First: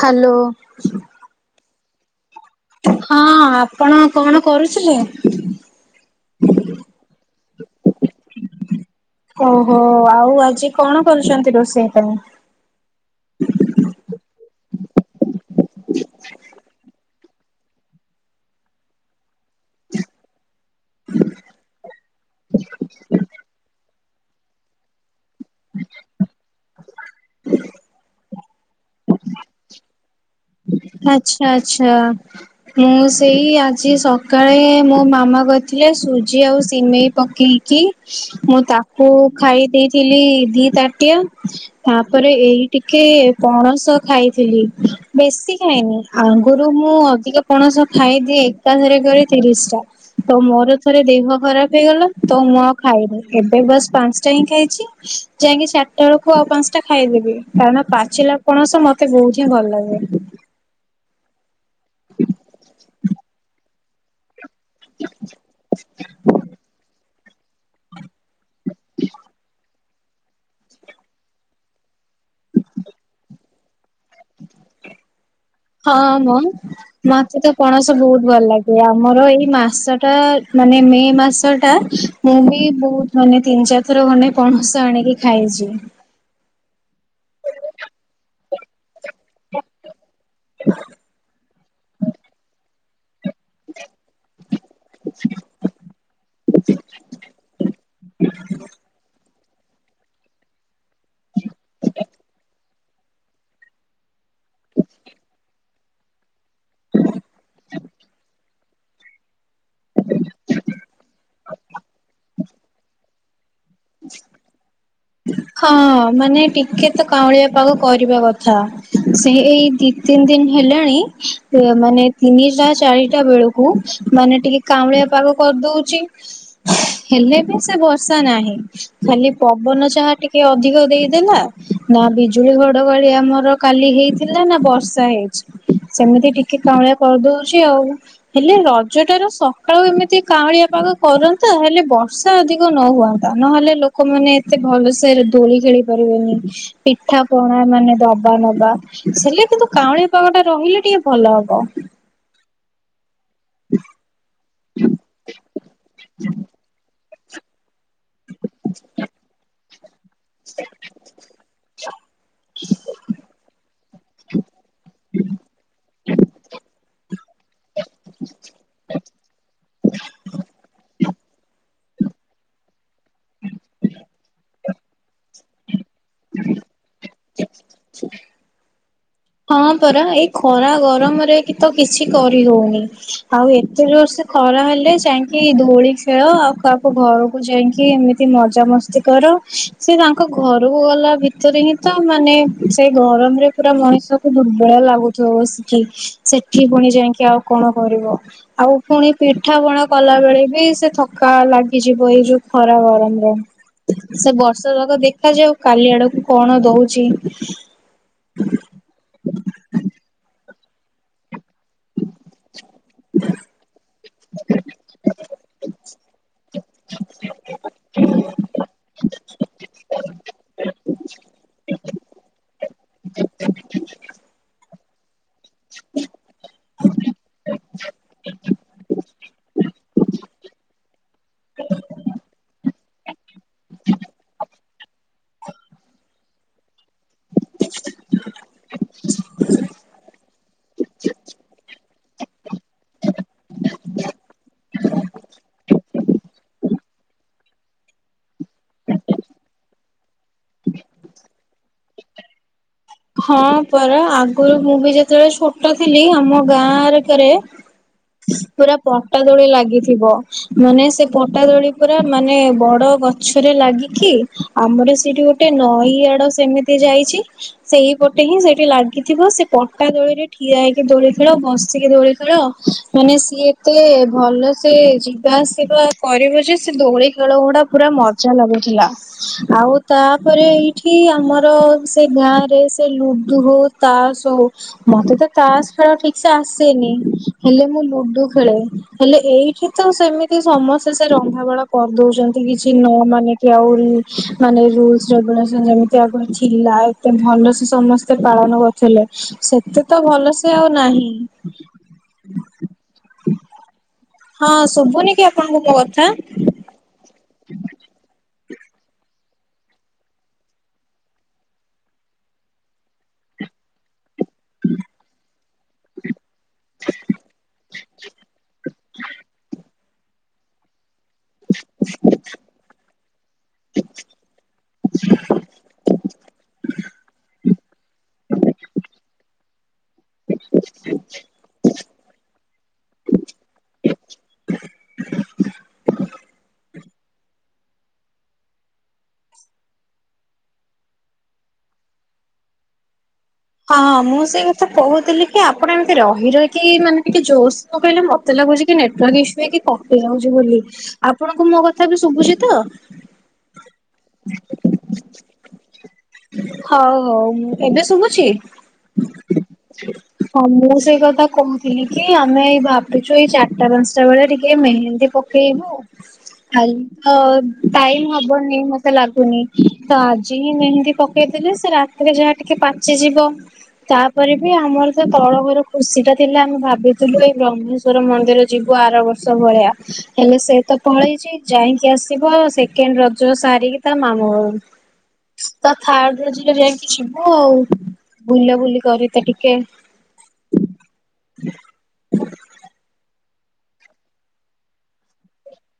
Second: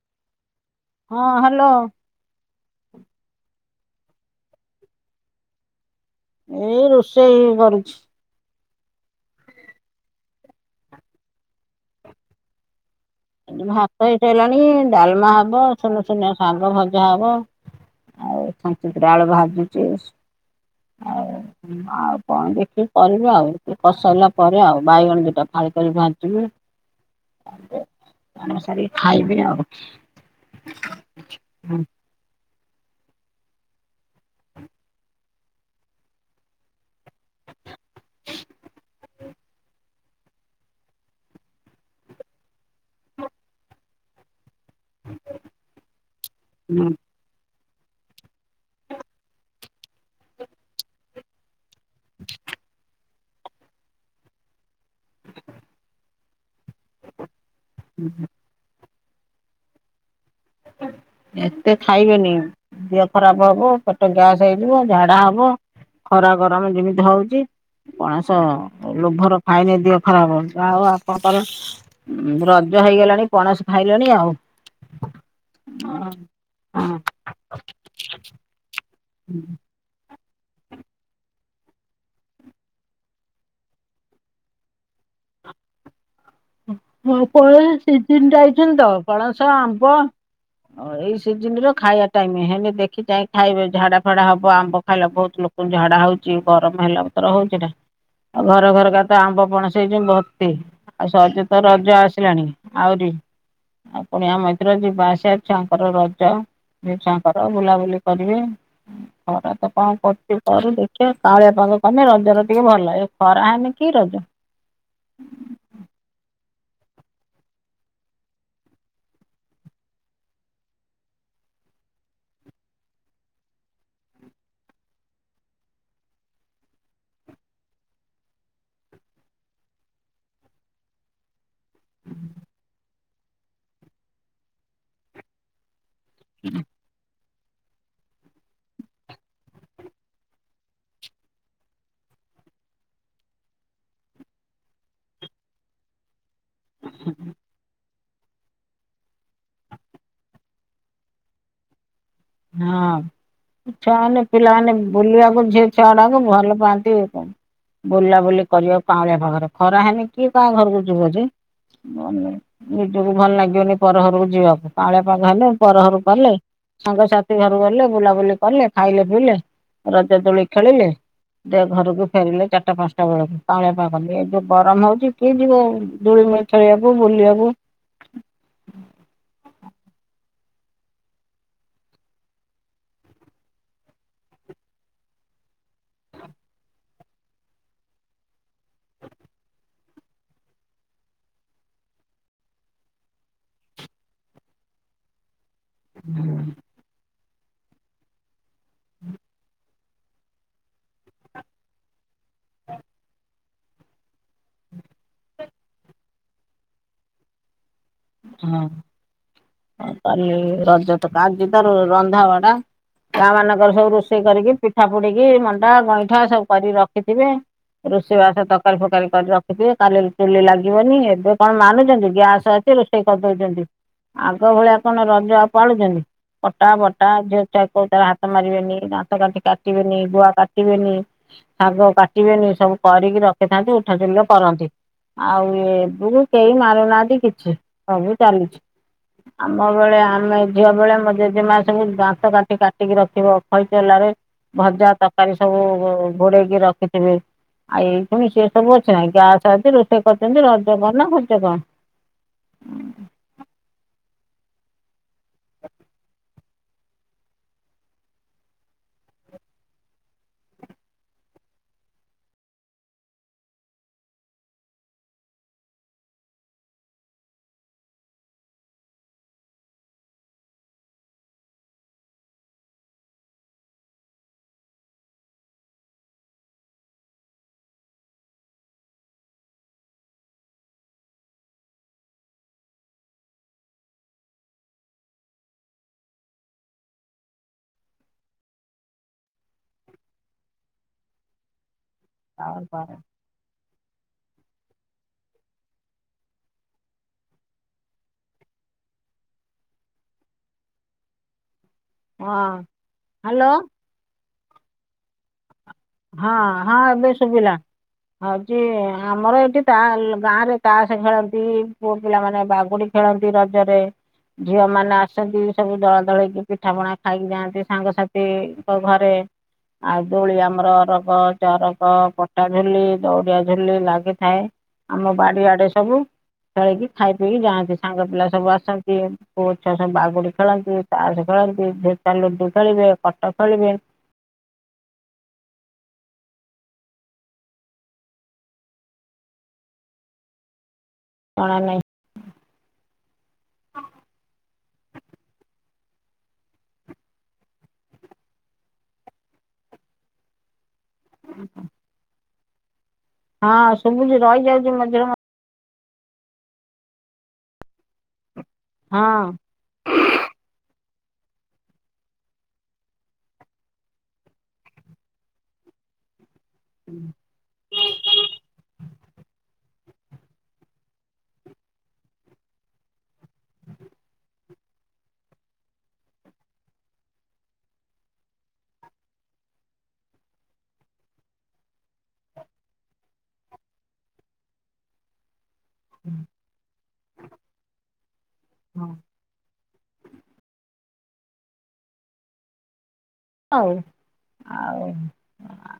Hello. ହଁ hello. ହଁ ଆପଣ କଣ କରୁଥିଲେ? ଏଇ ରୋଷେଇ କରୁଛି। ଓହୋ ଆଉ ଆଜି କଣ କରୁଛନ୍ତି ରୋଷେଇ ପାଇଁ? ଏ ଭାତ ହେଇସାରିଲଣି ଡାଲମା ହବ ସୁନୁସୁନିଆ ଶାଗ ଭଜା ହବ। ଆଉ [unintelligible] ଆଳୁ ଭାଜୁଛି ଆଉ। ହୁ ଆଉ କଣ ଦେଖିବି କରିବି ଆଉ ଏ କସାରିଲା ପରେ ଆଉ ବାଇଗଣ ଦିଟା ଫାଳ କରି ଭାଜିବି। [inaudible] କାମ ସାରିକି ଖାଇବି ଆଉ। ଆଛା ଆଛା ମୁଁ ସେଇ ଆଜି ସକାଳେ ମୋ ମାମା କରିଥିଲେ ସୁଜି ଆଉ ସିମେଇ ପକେଇଛି। ମୁଁ ତାକୁ ଖାଇ ଦେଇଥିଲି ଦି ତାଟିଆ ତାପରେ ଏଇ ଟିକେ ପଣସ ଖାଇଥିଲି ଖାଏନି ଆଗୁରୁ ମୁଁ ଅଧିକା ପଣସ ଖାଇଦିଏ ଏକା ଥରକରେ ତିରିଶ ଟା ତ ମୋର ଥରେ ଦେହ ଖରାପ ହେଇଗଲା ତ ମୁଁ ଆଉ ଖାଇବିନି ଏବେ ବାସ୍ ପାଞ୍ଚଟା ହିଁ ଖାଇଛି ଯାଇକି ଚାରି ଟା ବେଳକୁ ଆଉ ପାଞ୍ଚଟା ଖାଇଦେବି କାରଣ ପାଚିଲା ପଣସ ମତେ ବହୁତ୍ ହିଁ ଭଲ ଲାଗେ। ଏତେ ଖାଇବେନି ଦିହ ଖରାପ ହବ ପେଟ ଗ୍ୟାସ ହେଇଯିବ ଝାଡା ହବ ଖରା ଗରମ ଯେମିତି ହଉଚି ପଣସ ଲୋଭର ଖାଇଲେ ଦିହ ଖରାପ ହବ ଆଉ ଆପଣଙ୍କର ଉଁ ରଜ ହେଇଗଲାଣି ପଣସ ଖାଇଲେଣି ଆଉ ହଁ ମଁ ମତେ ତ ପଣସ ବୋହୁତ ଭଲ ଲାଗେ। ଏ ଆମର ଏଇ ମାସ ଟା ମାନେ ମେ ମାସ ଟା ମୁଁ ହି ବୋହୁତ୍ ମାନେ ତିନି ଚାରିଥର ଖଣ୍ଡେ ପଣସ ଆଣିକି ଖାଇଛି। ହଁ ହଁ ପଣସ ସିିଜିନଟା ଏଇକ୍ଷଣି ତ ପଣସ ଆମ୍ବ ଅ ଏଇ ସିଜିନରେ ଖାଇବା ଟାଇମ ହେଲେ ଦେଖି ଚାହିଁ ଖାଇବେ ଝାଡା ଫାଡା ହବ ଆମ୍ବ ଖାଇଲା ବହୁତ ଲୋକଙ୍କୁ ଝାଡା ହଉଚି ଗରମ ହେଲାବତର ହଉଛି ନା ଆଉ ଘର ଘର କା ତ ଆମ୍ବ ପଣସ ହେଇଚି ଯେ ଭର୍ତି ଆଉ ସହଜେ ତ ରଜ ଆସିଲାଣି ଆହୁରି ଆଉ କୁଣିଆ ମୈତ୍ର ଯିବା ଆସିବା ଛୁଆଙ୍କର ରଜ ଏଇ ଛୁଆଙ୍କର ବୁଲାବୁଲି କରିବେ ଖରା ତ କଣ କରୁଛି କରୁ ଦେଖିବା କାଁଳିଆ ପାଗ କରୁନି ରଜରେ ଟିକେ ଭଲ ଲାଗେ। ଖରା ହେଲେ କି ରଜ ହଁ ମାନେ ଟିକେ ତ କାଉଁଳିଆ ପାଗ କରିବା କଥା ସିଏ ଏଇ ଦି ତିନି ଦିନ ହେଲାଣି ଅ ମାନେ ତିନିଟା ଚାରିଟା ବେଳ କୁ ମାନେ ଟିକେ କାଁଉଳିଆ ପାଗ କରିଦଉଛି ହେଲେ ବି ସେ ବର୍ଷା ନାହିଁ ଖାଲି ପବନ ଯାହା ଟି କେ ଅଧିକ ଦେଇଦେଲା ନା ବିଜୁଳି ଘଡଘଡି ଆମର କାଲି ହେଇଥିଲା ନା ବର୍ଷା ହେଇଛି ସେମିତି ଟିକେ କାଉଁଳିଆ କରିଦଉଛି ଆଉ ହେଲେ ରଜଟା ର ସକାଳୁ ଏମିତି କାଉଁଳିଆ ପାଗ କରନ୍ତା ହେଲେ ବ ର୍ଷା ଅଧିକ ନ ହୁଅନ୍ତା ନହେଲେ ଲୋକମାନେ ଏତେ ଭଲ ସେରେ ଦୋଳି ଖେଳି ପାରିବେନି ପିଠା ପ ଣା ମାନେ ଦବା ନବା ସେ ହେଲେ କିନ୍ତୁ କାଉଁଳିଆ ପାଗ ଟା ରହିଲେ ଟିକେ ଭଲ ହବ ହଁ ଛୁଆମାନେ ପିଲାମାନେ ବୁଲା ବୁଲି ଝିଅ ଛୁଆଗୁଡାକୁ ଭଲ ପାଆନ୍ତି ଏଇ ପାଇଁ ବୁଲାବୁଲି କରିବାକୁ କାଉଁଳିଆ ପାଗରେ ଖରା ହେଲେ କିଏ କା ଘରକୁ ଯିବ ଯେ ନିଜକୁ ଭଲ ଲାଗିବନି ପରଘରକୁ ଯିବାକୁ କାଉଁଳିଆ ପାଗ ହେଲେ ପରଘରକୁ ଗଲେ ସାଙ୍ଗସା ଥି ଘରକୁ ଗଲେ ବୁଲାବୁଲି କଲେ ଖାଇଲେ ପିଇଲେ ରଜଦୋଳି ଖେଳିଲେ ଯେ ଘରକୁ ଫେରିଲେ ଚାରିଟା ପାଞ୍ଚଟା ବେଳକୁ କାଉଁଳିଆ ପାଗ କଲେ ଏ ଯୋଉ ଗରମ ହଉଛି କିଏ ଯିବ ଦୋଳି ମୂଳେ ଖେଳିବାକୁୁ ବୁଲିବାକୁ ହଁ ପରା ଏଇ ଖରା ଗରମରେ କିଛି ତ କିଛି କରି ଦଉନି ଆଉ ଏତେ ଜୋରସେ ଖରା ହେଲେ ଯାଇଁକି ଦୋଳି ଖେଳ ଆଉ କହାକୁ ଘରକୁ ଯାଇକି ଏମିତି ମଜା ମସ୍ତି କର ସେ ତାଙ୍କ ଘରୁକୁ ଗଲା ଭିତରେ ହିଁ ତ ମାନେ ସେ ଗରମରେ ପୁରା ମଣିଷ ଦୁର୍ବଳ ଲାଗୁଥିବ ବସିକି, ସେଠି ପୁଣି ଯାଇଁକି ଆଉ କଣ କରିବ? ଆଉ ପୁଣି ପିଠା ପଣା କଲା ବେଳେ ବି ସେ ଥକା ଲାଗିଯିବ ଏଇ ଯୋଉ ଖରା ଗରମରେ ସେ ବର୍ଷା ଯାକ ଦେଖାଯାଉ କାଲି ଆଡକୁ। କଣ ଦଉଛି? ହଁ ଆଉ କାଲି ରଜ ତକ ଆଜି ତ ରନ୍ଧାବଢା। ଗାଁମାନଙ୍କରେ ସବୁ ରୋଷେଇ କରିକି ପିଠା ପୋଡିକି ମଣ୍ଡା ଗଇଁଠା ସବୁ କରିକି ରଖିଥିବେ। ରୋଷେଇ ବାସ ତରକାରୀ ଫରକାରୀ କରି ରଖିଥିବେ କାଲି ଚୁଲି ଲାଗିବନି। ଏବେ କଣ ମାନୁଛନ୍ତି? ଗ୍ୟାସ ଅଛି ରୋଷ କରିଦଉଛନ୍ତି ଆଗ ଭଳିଆ କଣ ରଜ ଆଉ ପାଳୁଛନ୍ତି? କଟା ବଟା ଝିଅଛୁଆ କୋଉଟାରେ ହାତ ମାରିବେନି ଦାନ୍ତକାଠି କାଟିବେନି ଗୁଆ କାଟିବେନି। ଶାଗ କାଟିବେନି ସବୁ କରିକି ରଖିଥାନ୍ତି ଉଠା ଚୁଲିରେ କରନ୍ତି। ଆଉ ଏବେକୁ କେହି ମାରୁନାହାନ୍ତି କି ସବୁ ଚାଲିଛି। ଆମ ବେଳେ ଆମେ ଝିଅ ବେଳେ ଆମ ଜେଜେମା ସବୁ ଦାନ୍ତକାଠି କାଟିକି ରଖିବ ଖଇଚଲାରେ ଭଜା ତରକାରୀ ସବୁ ଘୋଡେଇକି ରଖିଥିବି। ଆଉ ଏସବୁଣି ସିଏ ସବୁ ଅଛି ନାଁ ଗ୍ୟାସ ଅଛି ରୋଷେଇ କରିଛନ୍ତି ରଜ କ ନା ଭଜ କଣ? ହଁ ପରା ଆଗରୁ ମୁଁ ବି ଯେତେବେଳେ ଛୋଟ ଥିଲି ଆମ ଗାଁ ଆରେକରେ। [inaudible] ପୁରା ପଟାଦୋଳି ଲାଗିଥିବ ମାନେ ସେ ପଟାଦୋଳି ପୁରା ମାନେ ବଡ ଗ ଗଛରେ ଲାଗିକି ଆମର ସେଠି ଗୋଟେ ନଈ ଆଡ ସେମିତି ଯାଇଛି। ସେଇପଟେ ହିଁ ସେଇଠି ଲାଗିଥିବ ସେ ପଟା ଦୋଳିରେ ଠିଆ ହେଇକି ଦୋଳିଥିଲ ବସିକି ଦୋଳିଖେଳ। ମାନେ ସିଏ ଏତେ ଭଲସେ ଯିବା ଆସିବା କରିବ ଯେ ସେ ଦୋଳି ଖେଳ ଗୁଡା ପୁରା ମଜ ମଜା ଲାଗୁଥିଲା ଆଉ ତାପରେ ଏଇଠି ଆମର ସେ ଗାଁ ସେ ସେ ଲୁଡୁ ହଉ ତାସ ହଉ। ମତେ ତ ତାସ ଖେଳ ଠିକ ସେ ଆସେନି ହେଲେ ମୁଁ ଲୁଡୁ ଖେଳେ। ହେଲେ ଏଇଠି ତ ସେମିତି ସମସ୍ତେ ସେ ରନ୍ଧା ବଢ଼ା କରିଦଉଛନ୍ତି କିଛି ହଁ ନ ମାନି? ଆହୁରି ମାନେ ରୁଲସ ରେଗୁଲେସନ୍ ଯେମତି ଆଗ ଥିଲା। ଏତ ଭଲ ସେ ସମସ୍ତେ ପାଳନ କରୁଥିଲେ। ସେତେ ତ ଭଲ ସେ ଆଉ ନାହିଁ। ହଁ। ହ୍ୟାଲୋ। ହଁ ଶୁଭୁନି କି ଆପଣଙ୍କୁ ମୋ କ ହଁ ହଁ ଏବେ ଶୁଭିଲା। ଆ ହଉଛି ଆମର ଏଇଠି ତା ଗାଁରେ ତାସ ଖେଳନ୍ତି ପୁଅ ପିଲାମାନେ ବାଗୁଡି ଖେଳନ୍ତି ରଜରେ। ଝିଅ ମାନେ ଆସନ୍ତି। ସବୁ ଦଳା ଦଳକି ପିଠା ପଣା ଖାଇକି ଯାଆନ୍ତି ସାଙ୍ଗସାଥିଙ୍କ ଘରେ ଆଉ ଦୋଳିଆମ ଆମର ଅରଗ ଚରଗ ପଟା ଝୁଲି ଦଉଡିଆ ଝୁଲି ଲାଗିଥାଏ। ଆମ ବାଡି ଆଡେ ସବୁ ଖେଳିକି ଖାଇ ପିଇକି ଯାଆନ୍ତି ସାଙ୍ଗ ପିଲା ସବୁ ଆସନ୍ତି। ପୁଅ ଛୁଆ ସବୁ ବାଗୁଡି ଖେଳନ୍ତି ତାସ ଖେଳନ୍ତି ଫେତା ଲୁଡୁ ଖେଳିବେ କଟ ଖେଳିବେ। କଣା ନାହିଁ। ହଁଁ ମୁଁ ସେଇ କଥା କହୁଥିଲି କି ଆପଣ ଏମିତି ରହି ରହିକି ମାନେ ଟିକେ ଜୋସ୍ ମୁଁ କହିଲି କି ମତେ ଲାଗୁଛି କି ନେଟୱାର୍କ ଇସ୍ୟୁ ହେଇକି କଟିି ଯାଉଛି ବୋଲି। ଆପଣଙ୍କୁ ମୋ କଥା ଏବେ ଶୁଭୁଛି ତ? ହଁ ଶୁଭୁଛି ରହିଯାଉଛି ମଝିରେ ମଝି ହଉ ହଉ ମୁଁ ଏବେ ଶୁଭୁଛି? ହଁ। [inaudible] ହଁ ମୁଁ ସେଇ କଥା କହୁଥିଲି କି ଆମେ ଏଇ ଭାବୁଛୁ ଏଇ ଚାରିଟା ପାଞ୍ଚଟା ବେଳେ ଟିକେ ମେହେନ୍ଦୀ ପ ଏଇଯୋଉ। [unintelligible] ଖାଲିତ ଟାଇମ ହବନି ମତେ ଲାଗୁନି। ତ ଆଜିହିଁ ମେହେନ୍ଦି ପକେଇଲେ ସେ ରାତିରେ ଯାହା ଟିକିଏ ପାଚିଯିବ। [inaudible] ତାପରେବି ଆମରତ ତଳଘର ଖୁସିଟା ଥିଲା ଆମେ ଭାବିଥିଲୁ ଏଇ ବ୍ରହ୍ମେଶ୍ଵର ମନ୍ଦିର ଯିବୁ ଆରବର୍ଷ। ସବୁଭଳିଆ। ହେଲେ ସେତ ପଳେଇଛି ଯାଇଁକି ଆସିବ ସେକେଣ୍ଡ ରଜ ସାରିକି ତାମାମୁଁ ଘରୁ। [inaudible] ତା ଥାର୍ଡରେ ଯିବେ ଯାଇକି ଯିବ ଆଉ ବୁଲାବୁଲି ହଁ କରିତେ ଟିକିଏ। ଆଉ ଆଉ ଆ।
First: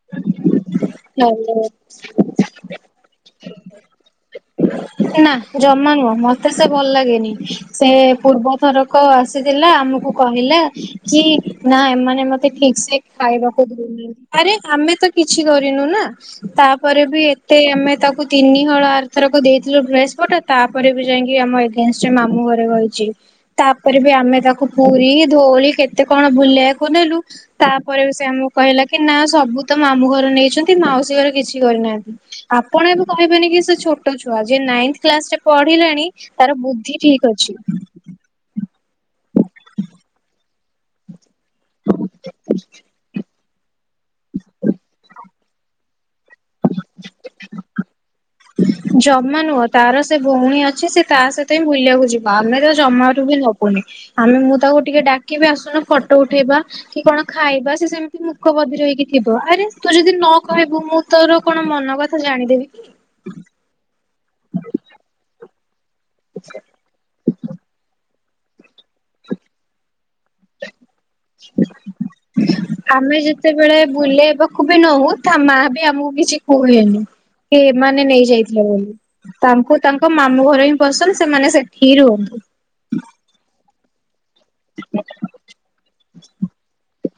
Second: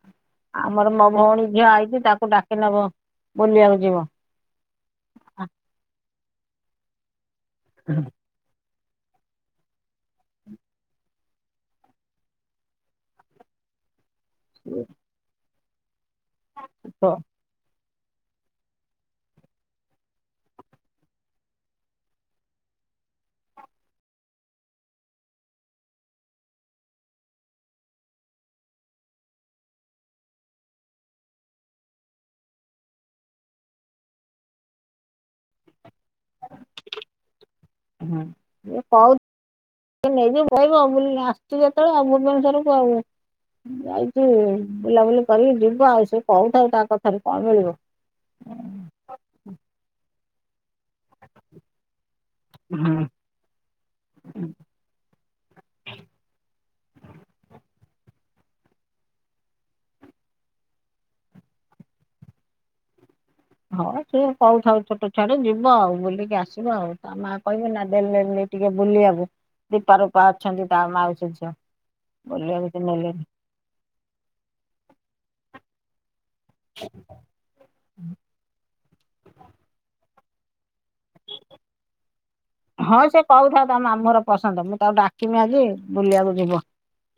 ଆମର ମୋ ଭଉଣୀ ଝିଅ ଭଲ ଆଇଚି ତାକୁ ଡାକିନବ ବୁଲିବାକୁ ଯିବ। ମତେନା ଆ, ଜମା ନୁହଁ ମତେ ସେ ଭଲଲାଗେନି ସେ ପୂର୍ବ ଥରକ ଆସିଥିଲା ଆମକୁ କହିଲା କି ନା ଏମାନେ ମତେ ଠିକ ସେ ଖାଇବାକୁ ଦଉ ହୁଁ ଆରେ ଆମେତ କିଛି କରିନୁନା ତ- ତାପରେବି ଏତେ ଆମେ ତାକୁ ତିନିହଳ ଆରଥରକୁ ଦେଇଥିଲୁ ଡ୍ରେସ ପଟା ତାପରେବି ଯାଇଁକି ଆମ ଏ ଏଇନା ସିଏ ମାମୁଁ ଘରେ କହିଛି। ତାପରେବି ଆମେ ତାକୁ ପୁରୀ ଧୋଉଳି କେତେ କଣ ବୁଲେଇବାକୁ ନେଲୁ? ତାପରେବି ସେ ଆମକୁ କହିଲାକି ନାସବୁତ ମାମୁଁ ଘର ନେଇଛନ୍ତି ମାଉସୀ ଘରେ କିଛି କରିନାହାନ୍ତି। ଆପଣ ଏବେ କହିବେନିକି ସେ ଛୋଟଛୁଆ ଯେ ନାଇନ କ୍ଲାସରେ ପଢିଲାଣି। ତାର ବୁଦ୍ଧି ଠିକଅଛି। ହଁ କ ନେଇକି ପଳେଇବ ବୋଲି ଆସ ସିଏ ଯେତେବେଳେ ଆଉ ଭୁବନେଶ୍ୱଵରକୁ ଆଉ ଯାଇଛିି ବୁଲାବୁଲି କରିକି ଯିବ ଆଉ ସେ କହୁଥାଉ ତାକଥାରେ କଣ ମିଳିବ? ଜମା ନୁହଁ ତାର ସେ ଭଉଣୀ ଅଛି ସେ ତା ସହିତହିଁ ବୁଲିବାକୁ ଯିବ। ଆମେତ ଜମାରୁବି ନବୁନି ଆମେ ମୁଁ ତାକୁ ଟିକିଏ ଡାକିବି ଆସୁନୁ ଫଟୋ ଉଠେଇବା। କି କଣ ଖାଇବା ସେ ସେମତି ମୁକ ବଧିର ହେଇକି ଥିବ ଆରେ ତୁ ଯଦି ନକହିବୁ ମୁଁ ତୋର କଣ ମନକଥା ଜାଣିଦେବିକି। ହଁ ସେ କହୁଥାଉ ଛୋଟ ଛୁଆଟେ ଯିବ ଆଉ ବୁଲିକି ଆସିବ ଆଉ। ତା ମା କହିବେନି ନା ଦେଲେନି ଟିକିଏ ବୁଲିବାକୁ। ଦୀପା ରୂପା ଅଛନ୍ତି ତା ମାଉସୀ ଝିଅ ବୁଲେଇବାକୁ ନେଲେନି। ଯେସେବେଳେ ବୁଲେଇବାକୁବି ନଉ ତା ମାବି ଆମକୁ କିଛି କୁହଏନି ସେ ଏମାନେ ନେଇଯାଇଥିଲେ ବୋଲି ତାଙ୍କୁ ତାଙ୍କୁ ମାମୁ ଘରେହିଁ ପସନ୍ଦ ସେମାନେ ସେଠି ରୁହ। ହଁ ସେ କହୁଥାଉ ତମେ ଆମର। ପସନ୍ଦ ମୁଁ ତାକୁ ଡାକିମି ଆଜି ବୁଲିବାକୁ ଯିବ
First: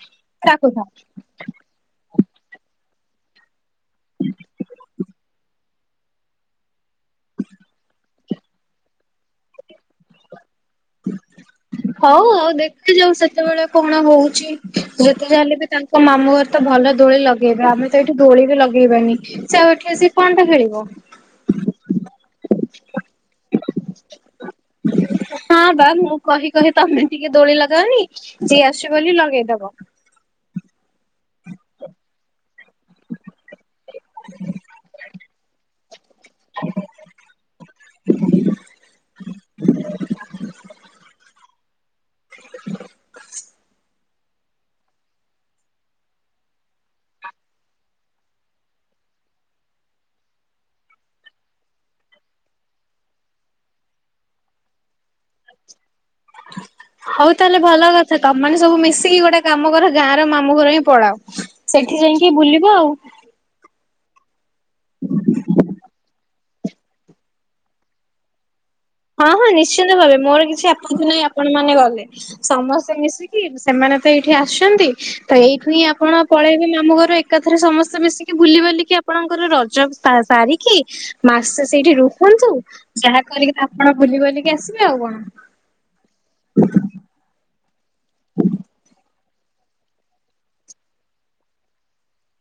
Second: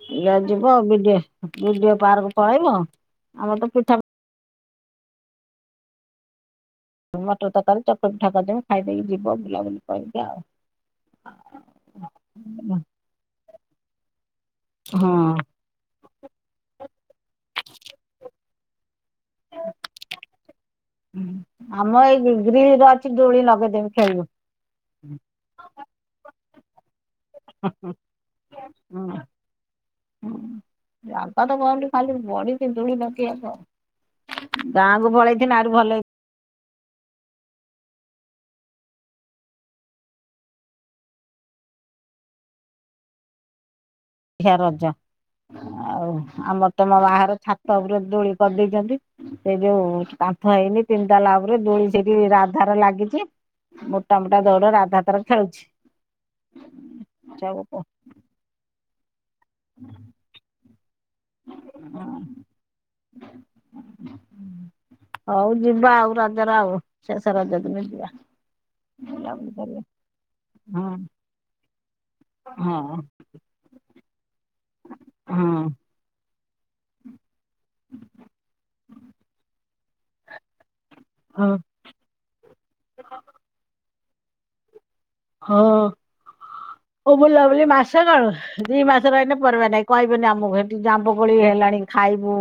ବୁଲିବାକୁ ଯିବ କଥା ବିଟିକେ ବିଡିଓ ପାର୍କ ପଳେଇବ ଆମରତ ପିଠା। ମଟର ତରକାରୀ ଚକୁଳିପିଠା ଖାଇଦେଇକି ଯିବ ବୁଲାବୁଲି କରିକି ଆଉ। ହଉ ଆଉ ଦେଖିଯାଉ ସେତେବେଳେ କଣ ହଉଛି ଯେତେ ହଁ ଯାହାହେଲେବି ତାଙ୍କ ମୋ ମାମୁଁ ଘରେତ ଭଲ ଦୋଳି ଲଗେଇବେ ଆମେତ ଏଇଠି ଦୋଳିବି ଲଗେଇବାନି। ସେ ଆଉ ଏଠିକି ଆସିକି କଣଟା ଖେଳିବ। ଆମ ଏଇ ଗ୍ରୀ ଗ୍ରିଲରେ ଅଛି ଡୋଳି ଲଗେଇଦେବି। ଖେଳିବୁ। ହଁବା ମୁଁ। କହି କହି ତମେ ଟିକିଏ ଦୋଳି ଲଗାଅନି ସିଏ ଆସୁଛି ବୋଲି ଲଗେଇଦବ। ହୁଁ ବାପାତ କହନ୍ତି ଖାଲି ବଡି ପିଜୁଳି ଧରିକ ଆସ। ଗାଁକୁୁ ପଳେଇଥିନେ ଆଉରି ଭଲ ହେଇ ଆ ହିଆ ରଜ ଆଉ ଆମର ତମ ବାହାର ଛାତ ଉପରୁ ଦୋଳି କରିଦେଇଚନ୍ତି ସେ ଯୋଉ କାନ୍ଥ ହେଇନି ତିନିତାଲା ଉପରୁ ଦୋଳି ସେଠି ରାଧାର ଲାଗିଚି ମୋଟାମୋଟା ଦୌଡ ରାଧା ତାର ଖେଳୁଚି ହଉ ତାହେଲେ ଭଲ କଥା ତମ ମାନେ ସବୁ ମିଶିକି ଗୋଟେ କାମ କର ଗାଁ ର ମାମୁ ଘର ହିଁ ପଳାଅ ସେଇଠି ଯାଇଁକି ବୁଲିବ ଆଉ। ହୁଁ ହଉ ଯିବା ଆଉ ରଜରେ ଆଉ ଶେଷ ରଜ ଦିନ ଯିବା। ହଁ ହଁ ବୁଲାବୁଲି କରିବା ନିଶ୍ଚିନ୍ତ ଭାବେ ମୋର କିଛି ହଁ ଆପଣଙ୍କୁ ନାହିଁ ଆପଣ ମାନେ ଗଲେ ସମସ୍ତେ ହଁ ମିଶିକି ସେମାନେ ତ ଏଇଠି ଆସିଛନ୍ତି ତ ହଁ ଏଇଠୁ ହିଁ ଆପଣ ପଳେଇବେ ମାମୁ ଘରୁ ଏକାଥରେ ସମସ୍ତେ ମିଶିକି ବୁଲି ବାଲିକି ଆ ପଣଙ୍କର ରଜ ସାସାରି କି ହଁ ମାସେ ସେଇଠି ରୁହନ୍ତୁ ଯାହା କରିକି ତ ଆପଣ ବୁଲି ବାଲିକି ଆସିବେ ଆଉ କଣ ହଁ ଓଉ ବୁଲାବୁଲି ମାସେ କଣ ଦି ମାସେ ରଏନେ ପରିବାନାଇ କଇବେନି ଆମକୁ ହେଠୀ ଜାମ୍ୱୁ କୋଳି ହେଲାଣି ଖାଇବୁ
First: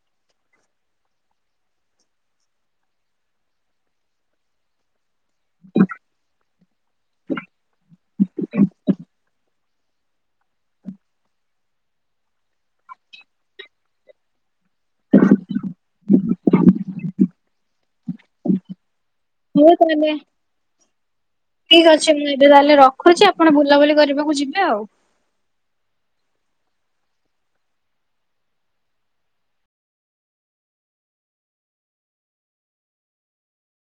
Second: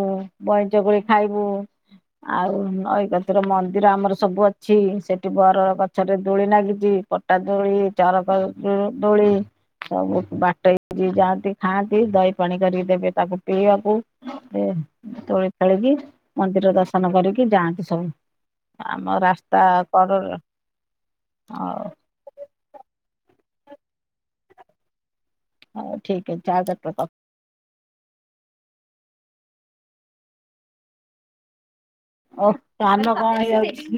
ବଇଁଚ କୋଳି ଖାଇବୁ ଆଉ ନଈକତିରେ ମନ୍ଦିର ଆମର ସବୁ ଅଛି ସେଠି ବର ଗଛରେ ଦୋଳି ନାଗିଚି ଟା ଦୋଳି ଚଁ ର ପା ଦୋଳି ସବୁ ବାଟ ହେଇକି ଯାଆନ୍ତି ଖାଆନ୍ତି ଦହି ପାଣି କରିକି ଦେବେ ତାକୁ ପିଇବାକୁ ଏ ତୋଳି ଖେଳିକି ମନ୍ଦିର ଦର୍ଶନ କରିକି ଯାଆନ୍ତି ସବୁ। ଆମ ରା ହଉ ତାହେଲେ ଠିକ୍ ହଉ ଅଛି ମୁ ଏ ଏବେ ତାହେଲେ ରଖୁଛି ଆପଣ ବୁଲାବୁଲି କରିବାକୁ ଯିବେ ଆଉ। ହଉ ଠିକ୍ ଅଛି ଆଉ ଚାରିଟା କ ଓଃ କାନ କଁ ହେଇଯାଉଛି